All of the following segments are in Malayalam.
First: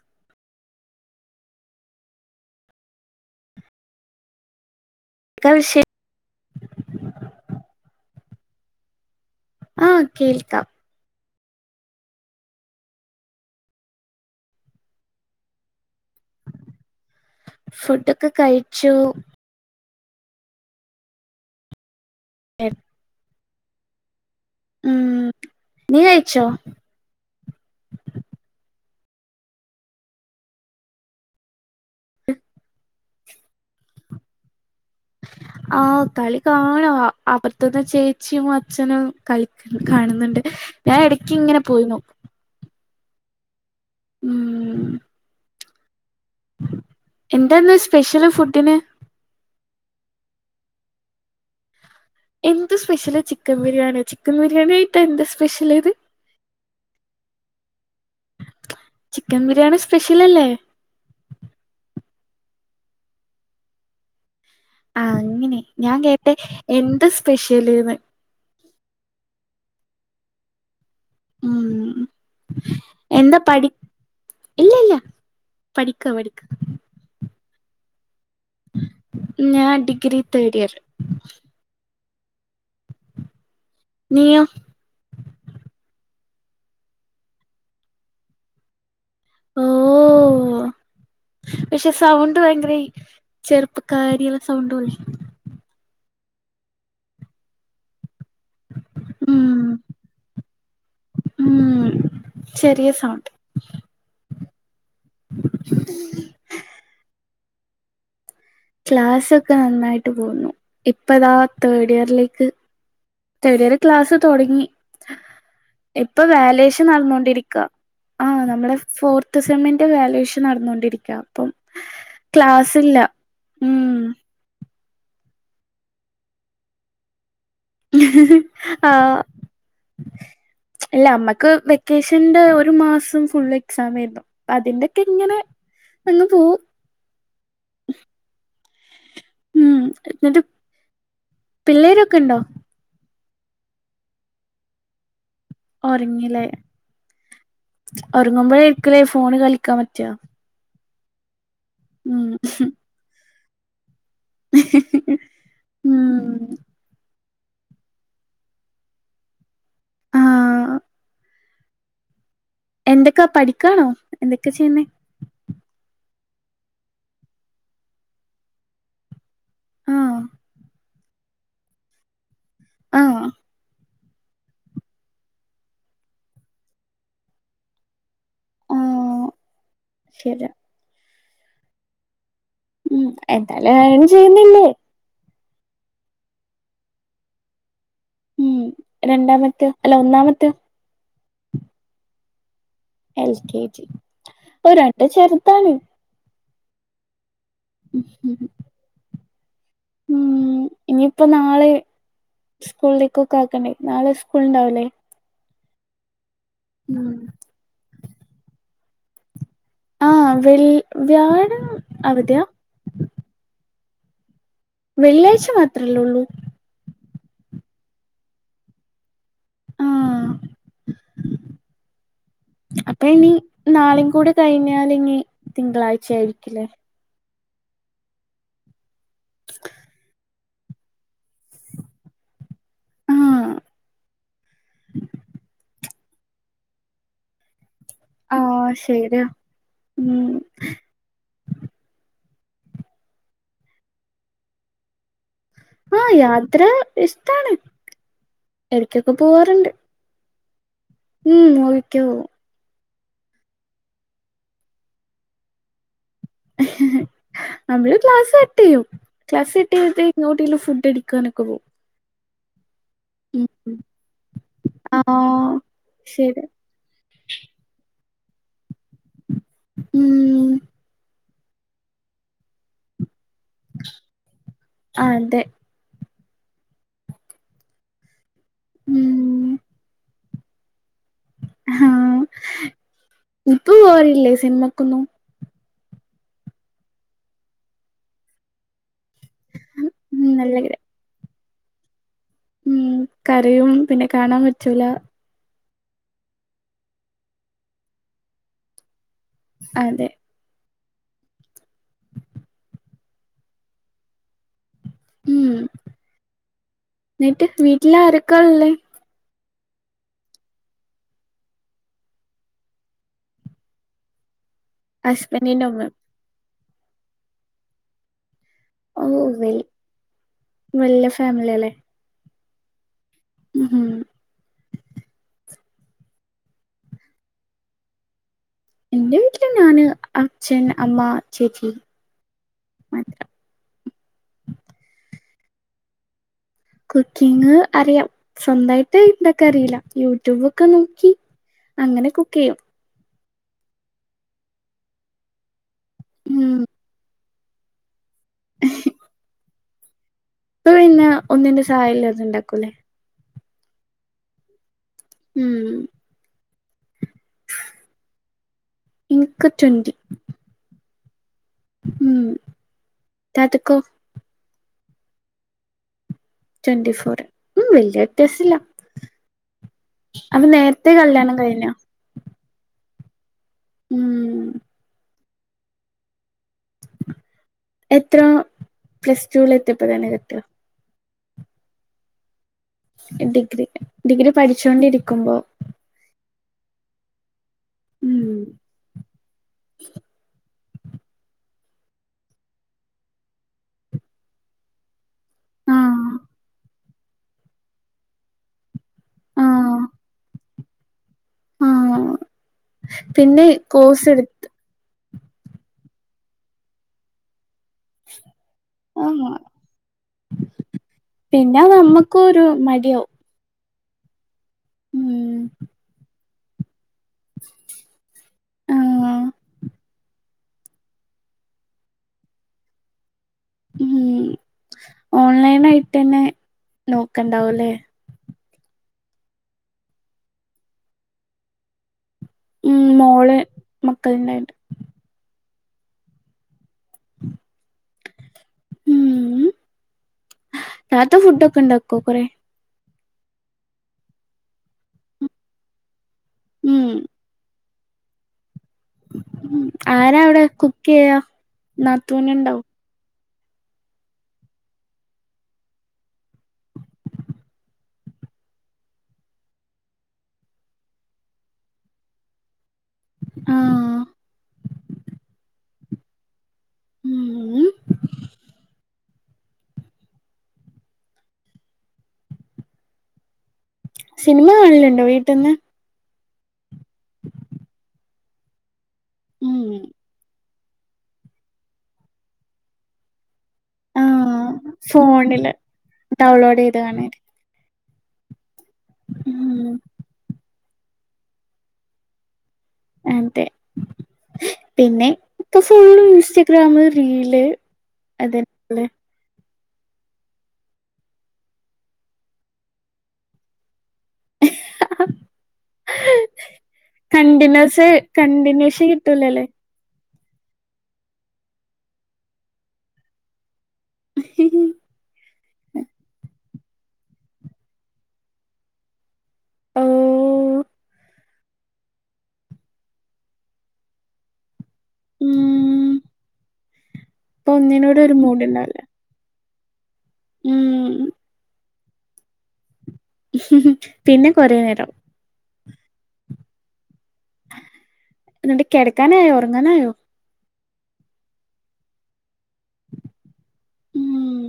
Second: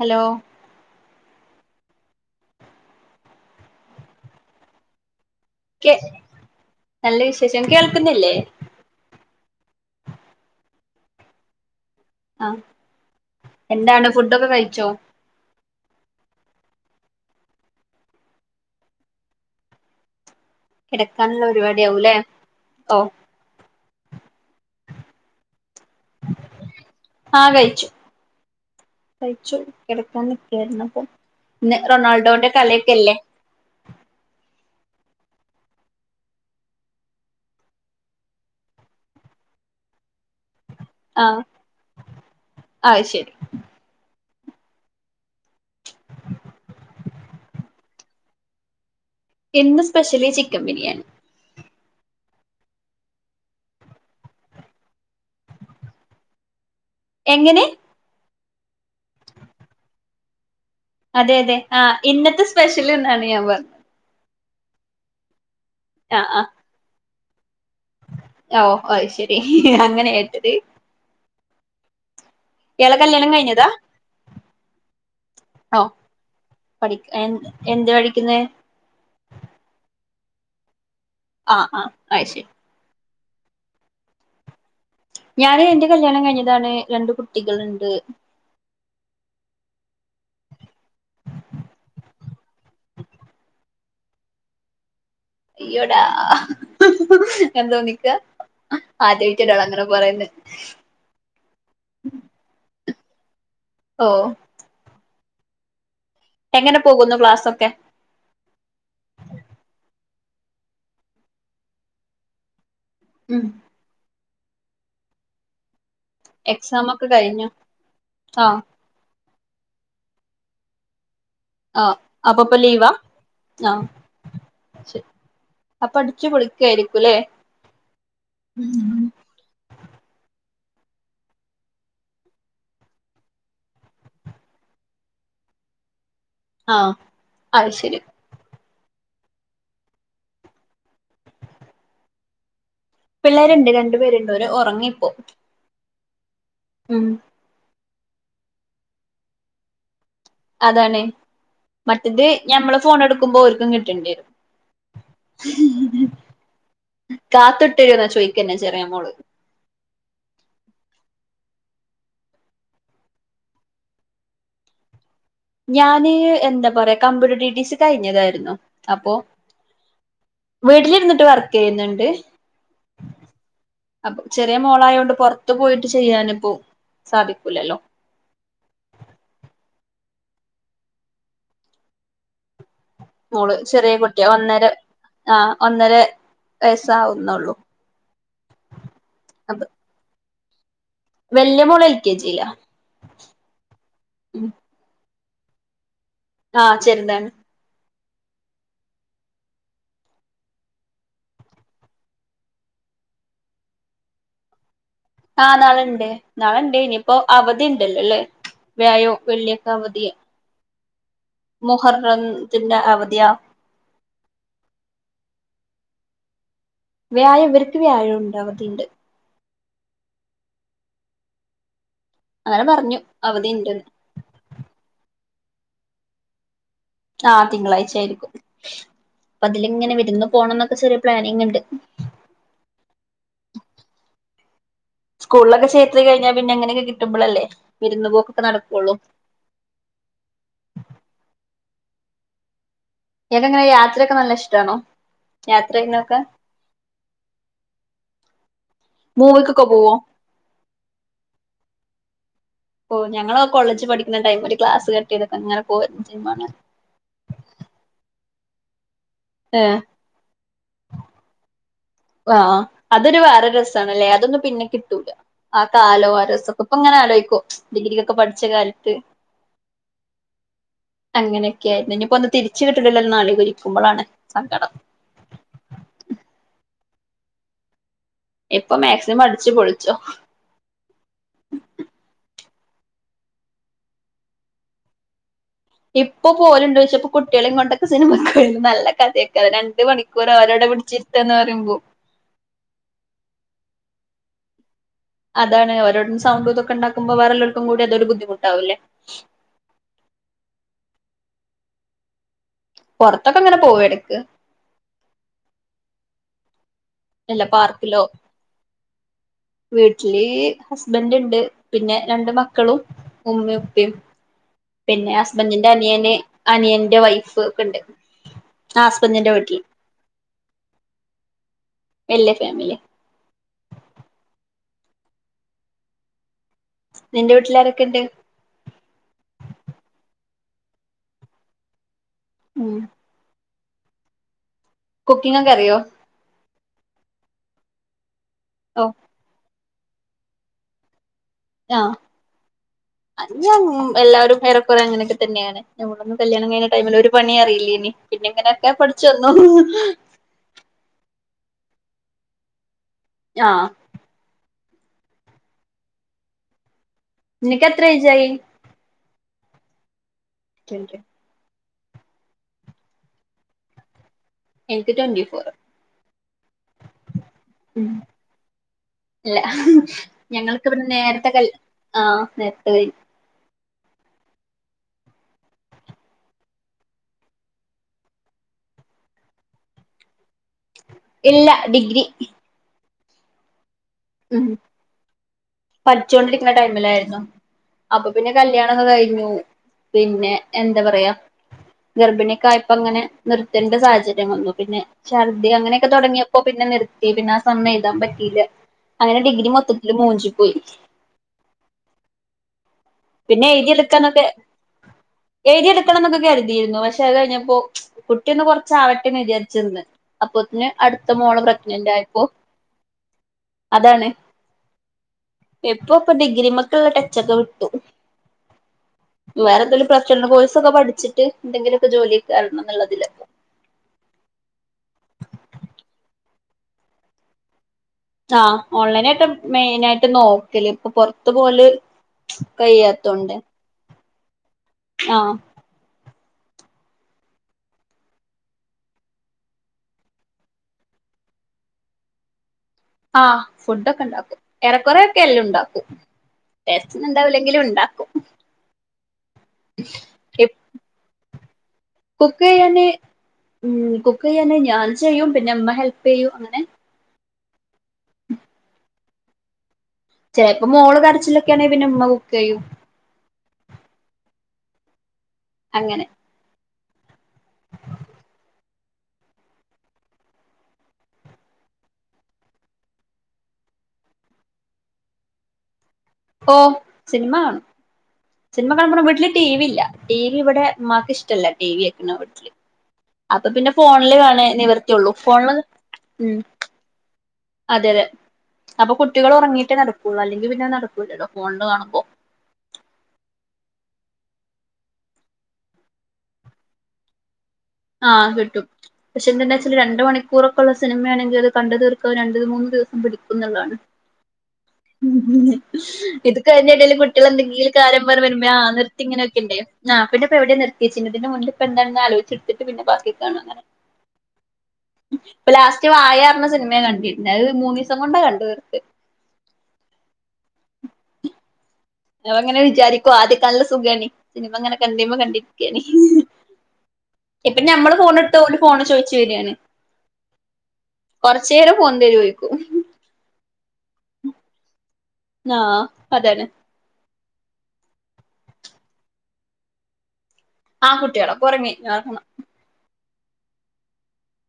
ഹലോ കേൾക്കാം പക്ഷേ ക്ക് നല്ല വിശേഷം കേൾക്കുന്നില്ലേ ആഹ് കേൾക്കാം ആ എന്താണ് ഫുഡൊക്കെ കഴിച്ചോ? ഫുഡൊക്കെ കഴിച്ചു- കെടക്കാനുള്ള ഒരുപാടി ആവൂല്ലേ? ഓ ഉം നീ കഴിച്ചോ? ആഹ് കഴിച്ചു കഴിച്ചു കെടക്കാൻ നിക്കായിരുന്നു അപ്പൊ ഇന്ന് റൊണാൾഡോന്റെ കളിയൊക്കല്ലേ ആഹ് കളി കാണുവാ അപ്പറത്തന്ന് ചേച്ചിയും അച്ഛനും കളിക്ക് കാണ്ന്ന്ണ്ട് ഞാൻ എടക്കിങ്ങനെ പോയിനു അയ്ശരി ഉം എന്താന്ന് സ്പെഷ്യല് ഫുഡിന് ഇന്ന് സ്പെഷ്യലി ചിക്കൻ ബിരിയാണി എന്ത് സ്പെഷ്യല് ചിക്കൻ ബിരിയാണിയൊ ചിക്കൻ ബിരിയാണിയായിട്ട് എന്ത് സ്പെഷ്യല്ത് എങ്ങനെ ചിക്കൻ ബിരിയാണി സ്പെഷ്യലല്ലേ അതെ അതെ ആ ഇന്നത്തെ സ്പെഷ്യല്ന്നാണ് ഞാൻ പറ്ഞ്ഞത് ആഹ് അങ്ങിനെ ഞാൻ ആഹ് കേട്ടെ ആഹ് എന്ത് സ് സ്പെഷ്യല്ന്ന് ഓ അയ്ശരി അങ്ങനെ കേട്ടത് ഉം ഇയാളെ കല്യാണം എന്താ കഴിഞ്ഞതാ പഠി ഇല്ലല്ല ഓ പഠിക്ക പഠിക്ക പഠിക്ക എന്ത് പഠിക്കുന്നേ? ഞാൻ ഡിഗ്രി തേർഡ് ഇയർ അയ്ശ നീയോ ഞാന് എൻ്റെ കല്യാണം കഴിഞ്ഞതാണ് രണ്ട് കുട്ടികളുണ്ട് ഓ ഇപ്പൊ കാര്യയിലെ സൗണ്ടോയി അയ്യോടാ എന്തോ നിക്ക ആദ്യായിട്ടാ ഉം ഒരാളങ്ങനെ പറയ്ന്നെ ണ്ട് ഓ [unintelligible] എങ്ങനെ പോകുന്നു ക്ലാസ്സൊക്കെ ക്ലാസ്സൊക്കെ നന്നായിട്ട് പോകുന്നു ഇപ്പതാ തേർഡ് ഇയറിലേക്ക് ഉം തേഡ് ഇയർ ക്ലാസ് തൊടങ്ങി ഇപ്പൊ വാലേഷൻ എക്സാം ഒക്കെ കഴിഞ്ഞു നടന്നോണ്ടിരിക്ക ആ നമ്മളെ ഫോർ ത്ത്സെമ്മിൻ്റെ വാലേഷൻ നടന്നോണ്ടിരിക്കാ ആഹ് അപ്പൊ ഇപ്പം ലീവാ ആ ഉം ശെ അപ്പൊ അടിച്ചു പൊളിക്കായിരിക്കുല്ലേ ആഹ ഇല്ല നമ്മക്ക് വെക്കേഷന്റെ ഒരു മാസം ഫുൾ എക്സാം ആരുന്നു അതിന്റയ് ഇങ്ങനെ- അങ്ങ് പോവും ആഹ അത് ശരി ഉം എന്നിട്ട് പിള്ളേരൊക്കെ ഉണ്ടോ പിള്ളേരുണ്ട് രണ്ടു പേരുണ്ട് ഉറങ്ങിപ്പോ ഉറങ്ങില്ലേ ഉം ഉറങ്ങുമ്പോഴേ ഇരിക്കലേ ഫോണ് കളിക്കാൻ പറ്റിയ അതാണ് മറ്റത് ഞമ്മള് ഫോൺ എടുക്കുമ്പോ കിട്ടണ്ടണ്ട് ഉം ഉ കാത്തിട്ടിഴുന്ന ചോയ്ക്ക്ന്നെ ചെറിയ മോള് ആഹ് എന്തൊക്കാ പഠിക്കാണോ എന്തൊക്കെ ചെയ്യുന്നേ ഞാന് എന്താ പറയാ കമ്പ്യൂട്ടർ ഡിറ്റിസിി കഴിഞ്ഞതായിരുന്നു അപ്പൊ ആഹ് വീട്ടിലി ഇന്ന് വർക്ക് ചെയ്യുന്നുണ്ട് ആഹ അപ്പൊ ചെറിയ മോളായോണ്ട് പുറത്തു പോയിട്ട് ചെയ്യാനിപ്പോ സാധിക്കൂലല്ലോ ആഹ് ശരി ഉം മോള് എന്തായാലും ചെറിയ ഏൺ കുട്ടിയ ഒന്നേര ചെയ്യുന്നില്ലേ ആഹ ഒന്നര വയസ്സ ആാവുന്നുള്ളൂ ഉം രണ്ടാമത്തെ അല്ല ഒന്നാമത്തെ പത്ത വെല്ലയ മോള് എൽ കെ ജില്ല എൽ കെ ജി ഒരു- എടെ ചെറുത്താണ് ആഹ ചെറിതാണ് ഉ ഉം ഇനിയിപ്പോ നാളെ സ്കൂളിലേക്ക്ക്കെ ആക്കണ്ടേ നാളെ സ്കൂള ഉണ്ടാവല്ലേ ആഹ് നാളുണ്ട് നാളുണ്ട് ഇനിയിപ്പോൊ അവധി ഉണ്ടല്ലോല്ലേ വ്യാഴോ, വെള്ളി അവധിയാ ആഹ് വെള്ളി വ്യാഴം അവധിയാ മുഹരത്തിന്റി അവധിയ വെള്ളിയാഴ്ച മാത്രമല്ലേള്ളൂ വ്യാഴം ഇവർക്ക് വ്യാഴം ഉണ്ട്, അവധിയുണ്ട്. ആഹ അങ്ങനെ പറഞ്ഞു അപ്പൊ ഇനി അവധിണ്ട്ന്ന് നാളും കൂടെ കഴിഞ്ഞാാല ഇനി തിങ്കളാഴ്ച്ചായിരിക്കുല്ലേ. ആ തിങ്കളാഴ്ച്ചാ യ്രിക്കും അപ്പ അതിലെങ്ങനെ വെരുന്നു. പോണംന്നൊക്കെ ചെറിയ പ്ലാനിങ് ണ്ട്. ആഹ് സ്കൂൾളൊക്കെ ചേർത്തി കഴിഞ്ഞാ പിന്നെങ്ങനെക്കെ കിട്ടുമ്പളല്ലേ വിരുന്ന് ആ പോക്കൊക്കെ നടക്കുള്ളൂ ശെര്യാ ഉം ഇയാൾക്കെങ്ങനെ യാത്രൊക്കെ നല്ല ഷ്ട്ടാണോ? ആ യാത്ര ഇഷ്ടാണ് എടക്കൊക്കെ മൂവിക്കൊക്കെ പോവാറ്ണ്ട്. ഉം ഓക്കെ ഒ ഓ ഞങ്ങളൊ കോളേജ് പഠിക്കുന്ന ടൈംമില് ക്ലാസ് കട്ടൈതൊക്കങ്ങനെ പോയിരുന്നു. നമ്മള് ക്ലാസ് ട്ടെയ്യും ക്ലാസ് കട്ടൈത്ട്ട് എങ്ങോട്ടേലും ഫുഡടിക്കാനൊക്കെ പോവും ആ ആ അതൊരു ഉം വേറെ ഉം രസാണ്ല്ലേ അതൊന്നും പിന്നെ ക്കിട്ടൂല ആഹ് ആ കാലോ ആ ശരി രസൊക്കെ ഇപ്പങ്ങനെ ആലോയ്ക്കും ഡിഗ്രി ഒക്ക പഠിച്ച കാലത്ത് ഉം അങ്ങനെയൊക്കെയായിരുന്നു ഇനി ഇപ്പോ ഒന്ന് തിരിച്ച കിട്ടില്ലോ നാളെ ഇരിക്കുമ്പോളാണ് സങ്കടം അതെ ഇപ്പൊ മാക്സിമം അടിച്ചു ഉം പൊളിച്ചോ ആ ഇപ്പൊ പോവാറില്ലേ സിനിമക്കൊന്നും ഇപ്പൊ പോവലുണ്ടു ചോദിച്ചപ്പോ കുട്ടികളും കൊണ്ടൊക്കെ സിനിമക്ക നല്ല കഥയാന് രണ്ട് ഉം മണിക്കൂർ നല്ല അവരോടെ പിടിച്ചിരുത്തുവാന് പറ- മ്പു [unintelligible] ഉം കരയും പിന്നെ കാണാൻ പറ്റൂല അതാണ് അവരവുടിരുന്നു സൗണ്ട് ഒക്കെ ഉണ്ടാക്കുമ്പോ വേറെലാ ർക്കും കൂടി അതരു ബുദ്ധിമുട്ടാവുംല്ലേ അതെ പുറത്തൊക്കെ അങ്ങനെ പോവുവ എടക്ക് ഉം വല്ല എന്നിട്ട് വീട്ടില പാർക്കിലോ ആരൊക്കായാ ഉള്ളേ വീട്ടില് ഹസ്ബൻഡ് ഉണ്ട് പിന്നെ രണ്ട് മക്കളും ഉമ്മയു ഉപ്പയും പിന്നെ ഹസ്ബൻഡിന്റെ ഹസ്ബൻടിന്റ് ഉമ്മ അനിയന് അനിയന്റെ വൈഫ് ഒക്കെ ഉണ്ട് ആ ഹസ്ബന്റിന്റെ വീട്ടിൽ നല്ല ഫാമിലി അല്ലേ നല്ലഫാമിലി ഹു ഹും നിന്റെ വീട്ടില ആാരൊക്കെണ്ട്. എന്റെ വീട്ടില് ഞാന് അച്ഛൻ അമ്മ ചേച്ചി. ഉം. കുക്കിങ്ങക്കറിയോ കുക്കിങ് അറിയാം. ഓ സ്വന്തമായിട്ട് ഇണ്ടാക്ക അറിയില്ല. യൂട്യൂബ് ഒക്കെ നോക്കി ആഹ് അങ്ങനെ കുക്ക് ചെയ്യും. ഞാൻ എല്ലാവരും ഏറെക്കുറെ അങ്ങനൊക്കെ തന്നെയാണ്. മ്മളൊന്ന് കല്യാണം ഉം കഴിഞ്ഞ ടൈമിലൊരു പണി അറിയില്ലനി. പിന്നെ ഇങ്ങനെയൊക്കെ പഠിച്ച വന്നു. ഇപ്പ പിന്നെ ഒന്നിന്റെ സഹായല്ല തെ ഇണ്ടാക്കൂല്ലേ. ആഹ്. ഉം. നിനക്കെത്ര ഏജായി ഇനിക്ക് ട്വന്റി. Thank U. ഉം താത്തക്കോ എനിക്ക് ട്വന്റിി ഫോർ. ട്വന്റി ഫോർ ഉ ഉം വല്യ വ്യത്യാസില്ല ഇല്ല അപ്പ ഞങ്ങൾക്ക് ഇവിടെ നേരത്തെ കല്യാണം കൽ കഴിഞ്ഞ. ആഹ് [inaudible] ഉം. എത്ര പ്ലസ് ടുൽ എത്തിയപ്പോ തന്നെ കെട്ടുക. ഇല്ല ഡിഗ്രി. ഡിഗ്രി. ഡിഗ്രി ഉം പഠിച്ചോണ്ടിരിക്കുമ്പോ പഠിച്ചോണ്ടിരിക്കുന്ന ടൈമിലായിരുന്നു. അപ്പൊ ഉം പിന്നെ കല്യാണംക്കെ കഴിഞ്ഞു പിന്നെ എന്താ പറയാ ഗർഭിണയക്കായപ്പോ അങ്ങനെ നിർത്തേണ്ട സാഹചര്യം വന്നു പിന്നെ ഛർദ്ദി അങ്ങനെയൊക്കെ ആഹ് തുടങ്ങിയപ്പോ പിന്നെ നിർത്തി പിന്നെ ആ സമ് എഴുതാൻ പറ്റീയില്ല. അങ്ങനെ ഡിഗ്രി ആഹ് മൊത്തത്തില്ൽ മൂഞ്ചി പോയി. ആഹ് പിന്നെ കോഴസ് എടുത്ത് എഴുതിടുക്കണം എന്നൊക്കെ കരുതിയിരുന്നു പക്ഷേത് കഴിഞ്ഞപ്പോ കുട്ടി ഒന്ന് കൊറച് ആവട്ടേ ആഹ് വിചാരിച്ചിന്ന് അപ്പൊ പിന് അടുത്ത മോള് പിന്നെ പ്രഗ്നന്റ് ആയപ്പോ നമ്മക്കും ഒരു മടിയാവും അതാണ്. ഉം എപ്പൊ പ ഗ്രരിമത്ത് ടച്ചൊക്കെ വിട്ടു. ആഹ് വേറെ പ്രശന്നകോഴ്സൊക്കെ പഠിച്ചിട്ട് എന്തെങ്കിലൊക്കെ ജോലി കേറണം ന്നുള്ളതിലപ്പോ ഉ ഓൺലൈൻ ആയിട്ട്ന്നെ നോക്കണ്ടാവല്ലേ ആഹ ഓൺലൈന ആയിട്ട് മെയിനാ യിട്ട് നോക്കല് ഇപ്പൊ പൊറത്ത് പോവല് ഉം കൈയത്തോണ്ട് മോള് [unintelligible] ആഹ ഉം താത്ത ഫുഡക്കെ ഉണ്ടാക്കോ കൊറെ ആഹ ഫുഡ ഒക്കെ ഉണ്ടാക്കും ഏറെക്കുെ റെ ഒക്കെ എല്ലാം ഉണ്ടാക്കും ഉം ടെസ്റ്റ ഉണ്ടാവില്ലെങ്കിലും ഉണ്ടാ ആരാ അവിടെ കുക്ക് യ്യ നാത്തൂന് ഉണ്ടാവും ഉ കുക്ക് ചെയ്യാന ഞാൻ ചെയ്യും പിന്നെ ഇമ്മ ഹെൽപ് ചെയ്യും അങ്ങനെ ഉ ചില ഇപ്പ മോള് കരച്ചിലൊക്കെയാണെ പിന്നെ ഉമ്മ കുക്ക് ചെയ്യൂ ആഹ അങ്ങനെ ഉം സിനിമ കാണലുണ്ടോ വീട്ടന്ന് ഓ സിനിമ കാണുംസിനിമ വീട്ടില് ടി ഉം വി ഇല്ല ടി വി ഇവിടെ മാക്കിഷ്ടല്ല ടി വി വെക്ക്ണ വീട്ടില് അപ്പൊ പിന്നെ ഫോണില് വണേ നിവർത്തിയള്ളൂ ഫോണില് ഉ ഡൗൺലോഡ് ചെയ്ത് കാണാൻ അതെ അതെ അപ്പൊ കുട്ടികൾ ഉം ഉറങ്ങിയിട്ടേ നടക്കുള്ളൂ അല്ലെങ്കിൽ പിന്ന നടക്കൂലടോ ഫോണില് കാണുമ്പോ അത പിന്നെ ഇപ്പൊ ഫോ ഇൻസ്റ്റഗ്രാമ റീല് ആഹ കിട്ടും അതന്നെല്ലേ പക്ഷെന്താ രണ്ട്മണിക്കൂറൊക്കെള്ള സിനിമയാണെങ്കിൽ അത് കണ്ടു തീർക്കാ രണ്ട മൂന്ന്ു ദിവസം പിടിക്കുന്നുതാണ് ഉ ഇത് കഴിഞ്ഞട്ടും കുട്ടികൾ എന്തെങ്കിലും കണ്ടിന്യൂസ് കാരം പറ വരുമ്പേ ആ് കണ്ടിന്യൂഷൻ നിർത്തി ഇങ്ങനെയൊക്കെ കിട്ടൂലല്ലേ ഉണ്ടേ ആ എവിടെ നിർത്തിച്ചതിന്റെപ ഇപ്പ എന്തണെന്ന് ആലോിച്ചെടുത്തിട്ട് പിന്നെ ബാക്കി കാണണെ ലാസ്റ്റ് വാഴറിഞ്ഞ സിനിമ കണ്ടിത് മൂന്ന് ദിവസം കൊണ്ടാ കണ്ടു തിർത്ത് ആ അത് അങ്ങനെ വിചാരിക്കോ ആദ്യക്കെ നല്ല സുഖായിണി പിന്നിതങ്ങനെ കണ്ടിമ്മ ഉം കണ്ടിരിക്കാണ് ഇപ്പൊ ഞമ്മള് ഒന്നിനോട് ഒരു ഫോണ് എടുത്ത മൂഡ് ഓർ ഫോൺ ഉണ്ടാവില്ല ചോദിച്ചു വരിയാണ് ഉം കൊറച്ചേറെ ഫോൺ തരോ പോയിക്കും പിന്നെ കൊറെ നേരം ആ അതന്നെ എന്നിട്ട് കിടക്കാന് ആയോ ഉറങ്ങാനായോ ആ കുട്ടികളൊക്ക ഉറങ്ങി ഇനി ഉം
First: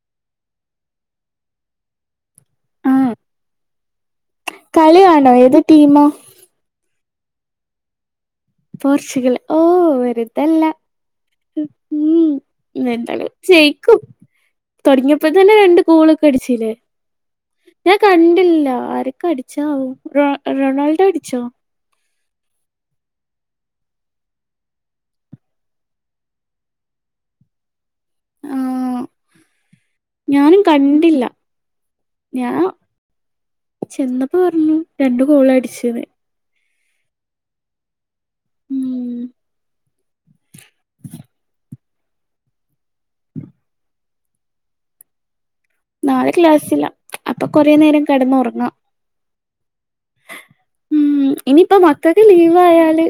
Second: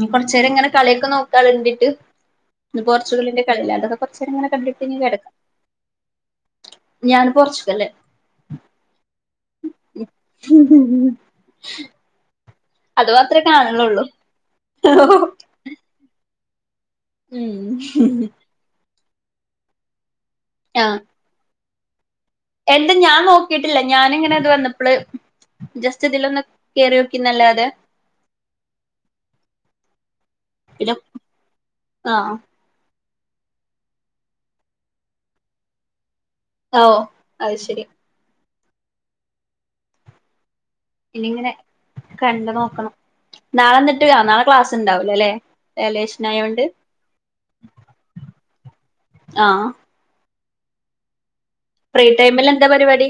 ന കൊറച്ച് നേരം ഇങ്ങനെ കളിയൊക്കെ നോക്കാൻ വേണ്ടിട്ട് ഇ ആഹ് പോർച്ചുഗലിന്റെ കളി അതൊക്കെ കൊറച്ചു നേരം ഇങ്ങനെ കണ്ടിട്ട് ഇനി കളിയാണോ കിടക്കും ഏത് ടീമാ ഞാന് പോർച്ചുഗല് പോർച്ചുഗൽ ഓ വെറുതല്ല ഉം ഉം ഇന്ന് അത് എന്തായാലും മാത്രമേ ജയിക്കും കാണുന്നുള്ളൂ തുടങ്ങിയപ്പോ തന്നെ രണ്ട് ഗോള് അടിച്ചില്ലേ ഉം ഞാൻ കണ്ടില്ല ആര ആടിച്ച റൊ റൊണാൾഡോ അടിച്ചോ എന്ത് ഞാൻ നോക്കിട്ടില്ല ഞാനിങ്ങനെ ഇത് വന്നപ്പോള് ജസ്റ്റ് ഇതിലൊന്ന് കേറി നോക്കി എന്നല്ലാതെ ആ ഞാനും പിന്നെ കണ്ടില്ല ആഹ് ഞാൻ ചെന്നപ്പോ പറഞ്ഞു രണ്ടു ഗോള് അടിച്ചിന്ന് ഓ അത് ശരി ഉം പിന്ന ഇങ്ങനെ കണ്ട് നോക്കണം നാളെ എന്നിട്ട് ആ നാളെ ക്ലാസുണ്ടാവലോ അല്ലേ നാളെ ക്ലാസ്സില്ല അപ്പൊ കൊറേ നേരം കിടന്ന് ഉറങ്ങാം ആ ഇനിയിപ്പ ഫ്രീ മക്കൾക്ക് ടൈമിൽ ലീവ് എന്താ ആയാല് പരിപാടി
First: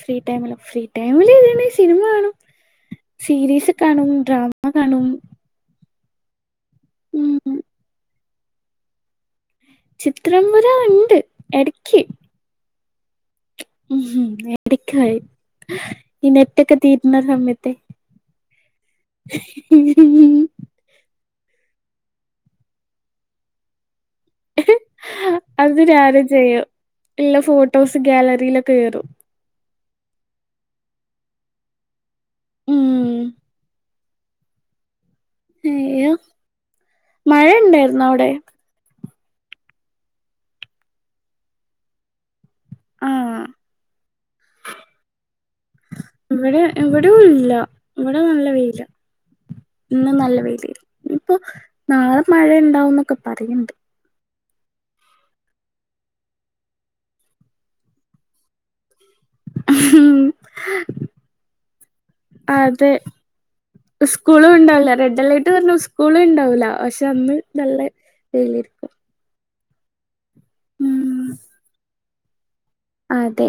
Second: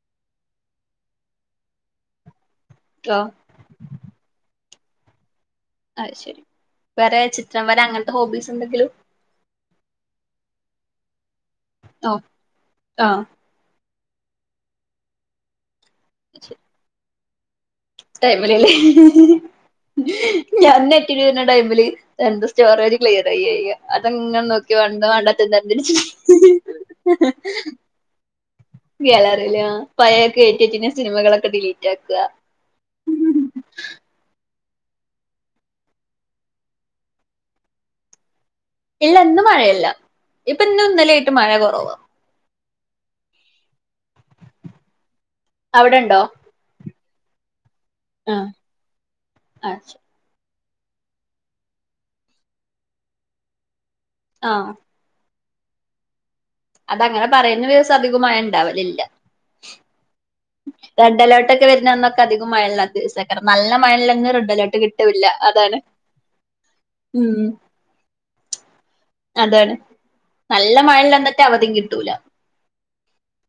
ഫ്രീ ടൈമ ഫ്രീ ടൈമില് ഇത് തന്നെ സിനിമ കാണും ഓ സീരീസ് കാണും ഡ്രാമ മ കാണും അ ശരി വേറെ ഉം ചിത്രം വരെ അങ്ങനത്തെ ഹോബീസ് എന്തെങ്കിലും ചിത്രം വര ഉണ്ട് എടക്ക് ഓ ആ ഉം എടക്കായി ഈ നെറ്റൊക്കെ തീ ന സമ്യത്തെ ൈല്ലേ ഞൻ രുന്ന ടൈമില് എ സ്റ്റോർര് ക്ലിയർയയ്യ അതെങ്ങെ നോക്കി വാണ്ടെ വാണ്ടാത്തേ അത് തെര്ഞ്ട്ച് രാവിലെ ചെയ്യും ഇല്ല ഫോട്ടോസ് ഗാലറിയിലൊക്കെ കേറും ഗ്യാലറിയില് ആ പയേക്കേറ്റിചീനെ സിനിമകളൊക്കെ ഡിലീ റ്റാക് ക ഉം അയ്യോ മഴ ഇണ്ടായ്ര്ന്നോ അവിടെ ഇല്ല ഇന്ന് മഴയല്ല ഇപ്പൊ ഇന്ന് ഇന്നലായിട്ട് മഴ കുറവ ആഹ അവിടെ ഉണ്ടോ ഇവിടെ എവിട് ല്ല ഇവിടെ നല്ല ആഹ് വെയില ഇന്നും നല്ല വെയില് ഇനിപ്പൊ നാളെ മഴ ണ്ടാവുന്നൊക്കെ പറിണിണ്ട് ആഹ അതങ്ങനെ പറയുന്ന ദിവസം അധികമായ ഉണ്ടാവലില്ല ഉം റെഡ് അലേർട്ട് ഒക്കെ വരുന്ന അന്നൊക്കെ അധികം മഴയുള്ള അതെ ദിവസേക്കാരം നല്ല മഴയുള്ള അന്ന് റെഡ് സ്കൂളും അലേർട്ട് ഇണ്ടാവില്ല റെഡ് കിട്ടൂല്ല അലേർട്ട് പറഞ്ഞ അതാണ് സ്കൂളും ഇണ്ടാവല പക്ഷെ അന്ന് ഉം നല്ല വയിലരിക്കും അതാണ് നല്ല മഴള്ള്ന്നറ്റെ അവധിും കിട്ടൂല അതെ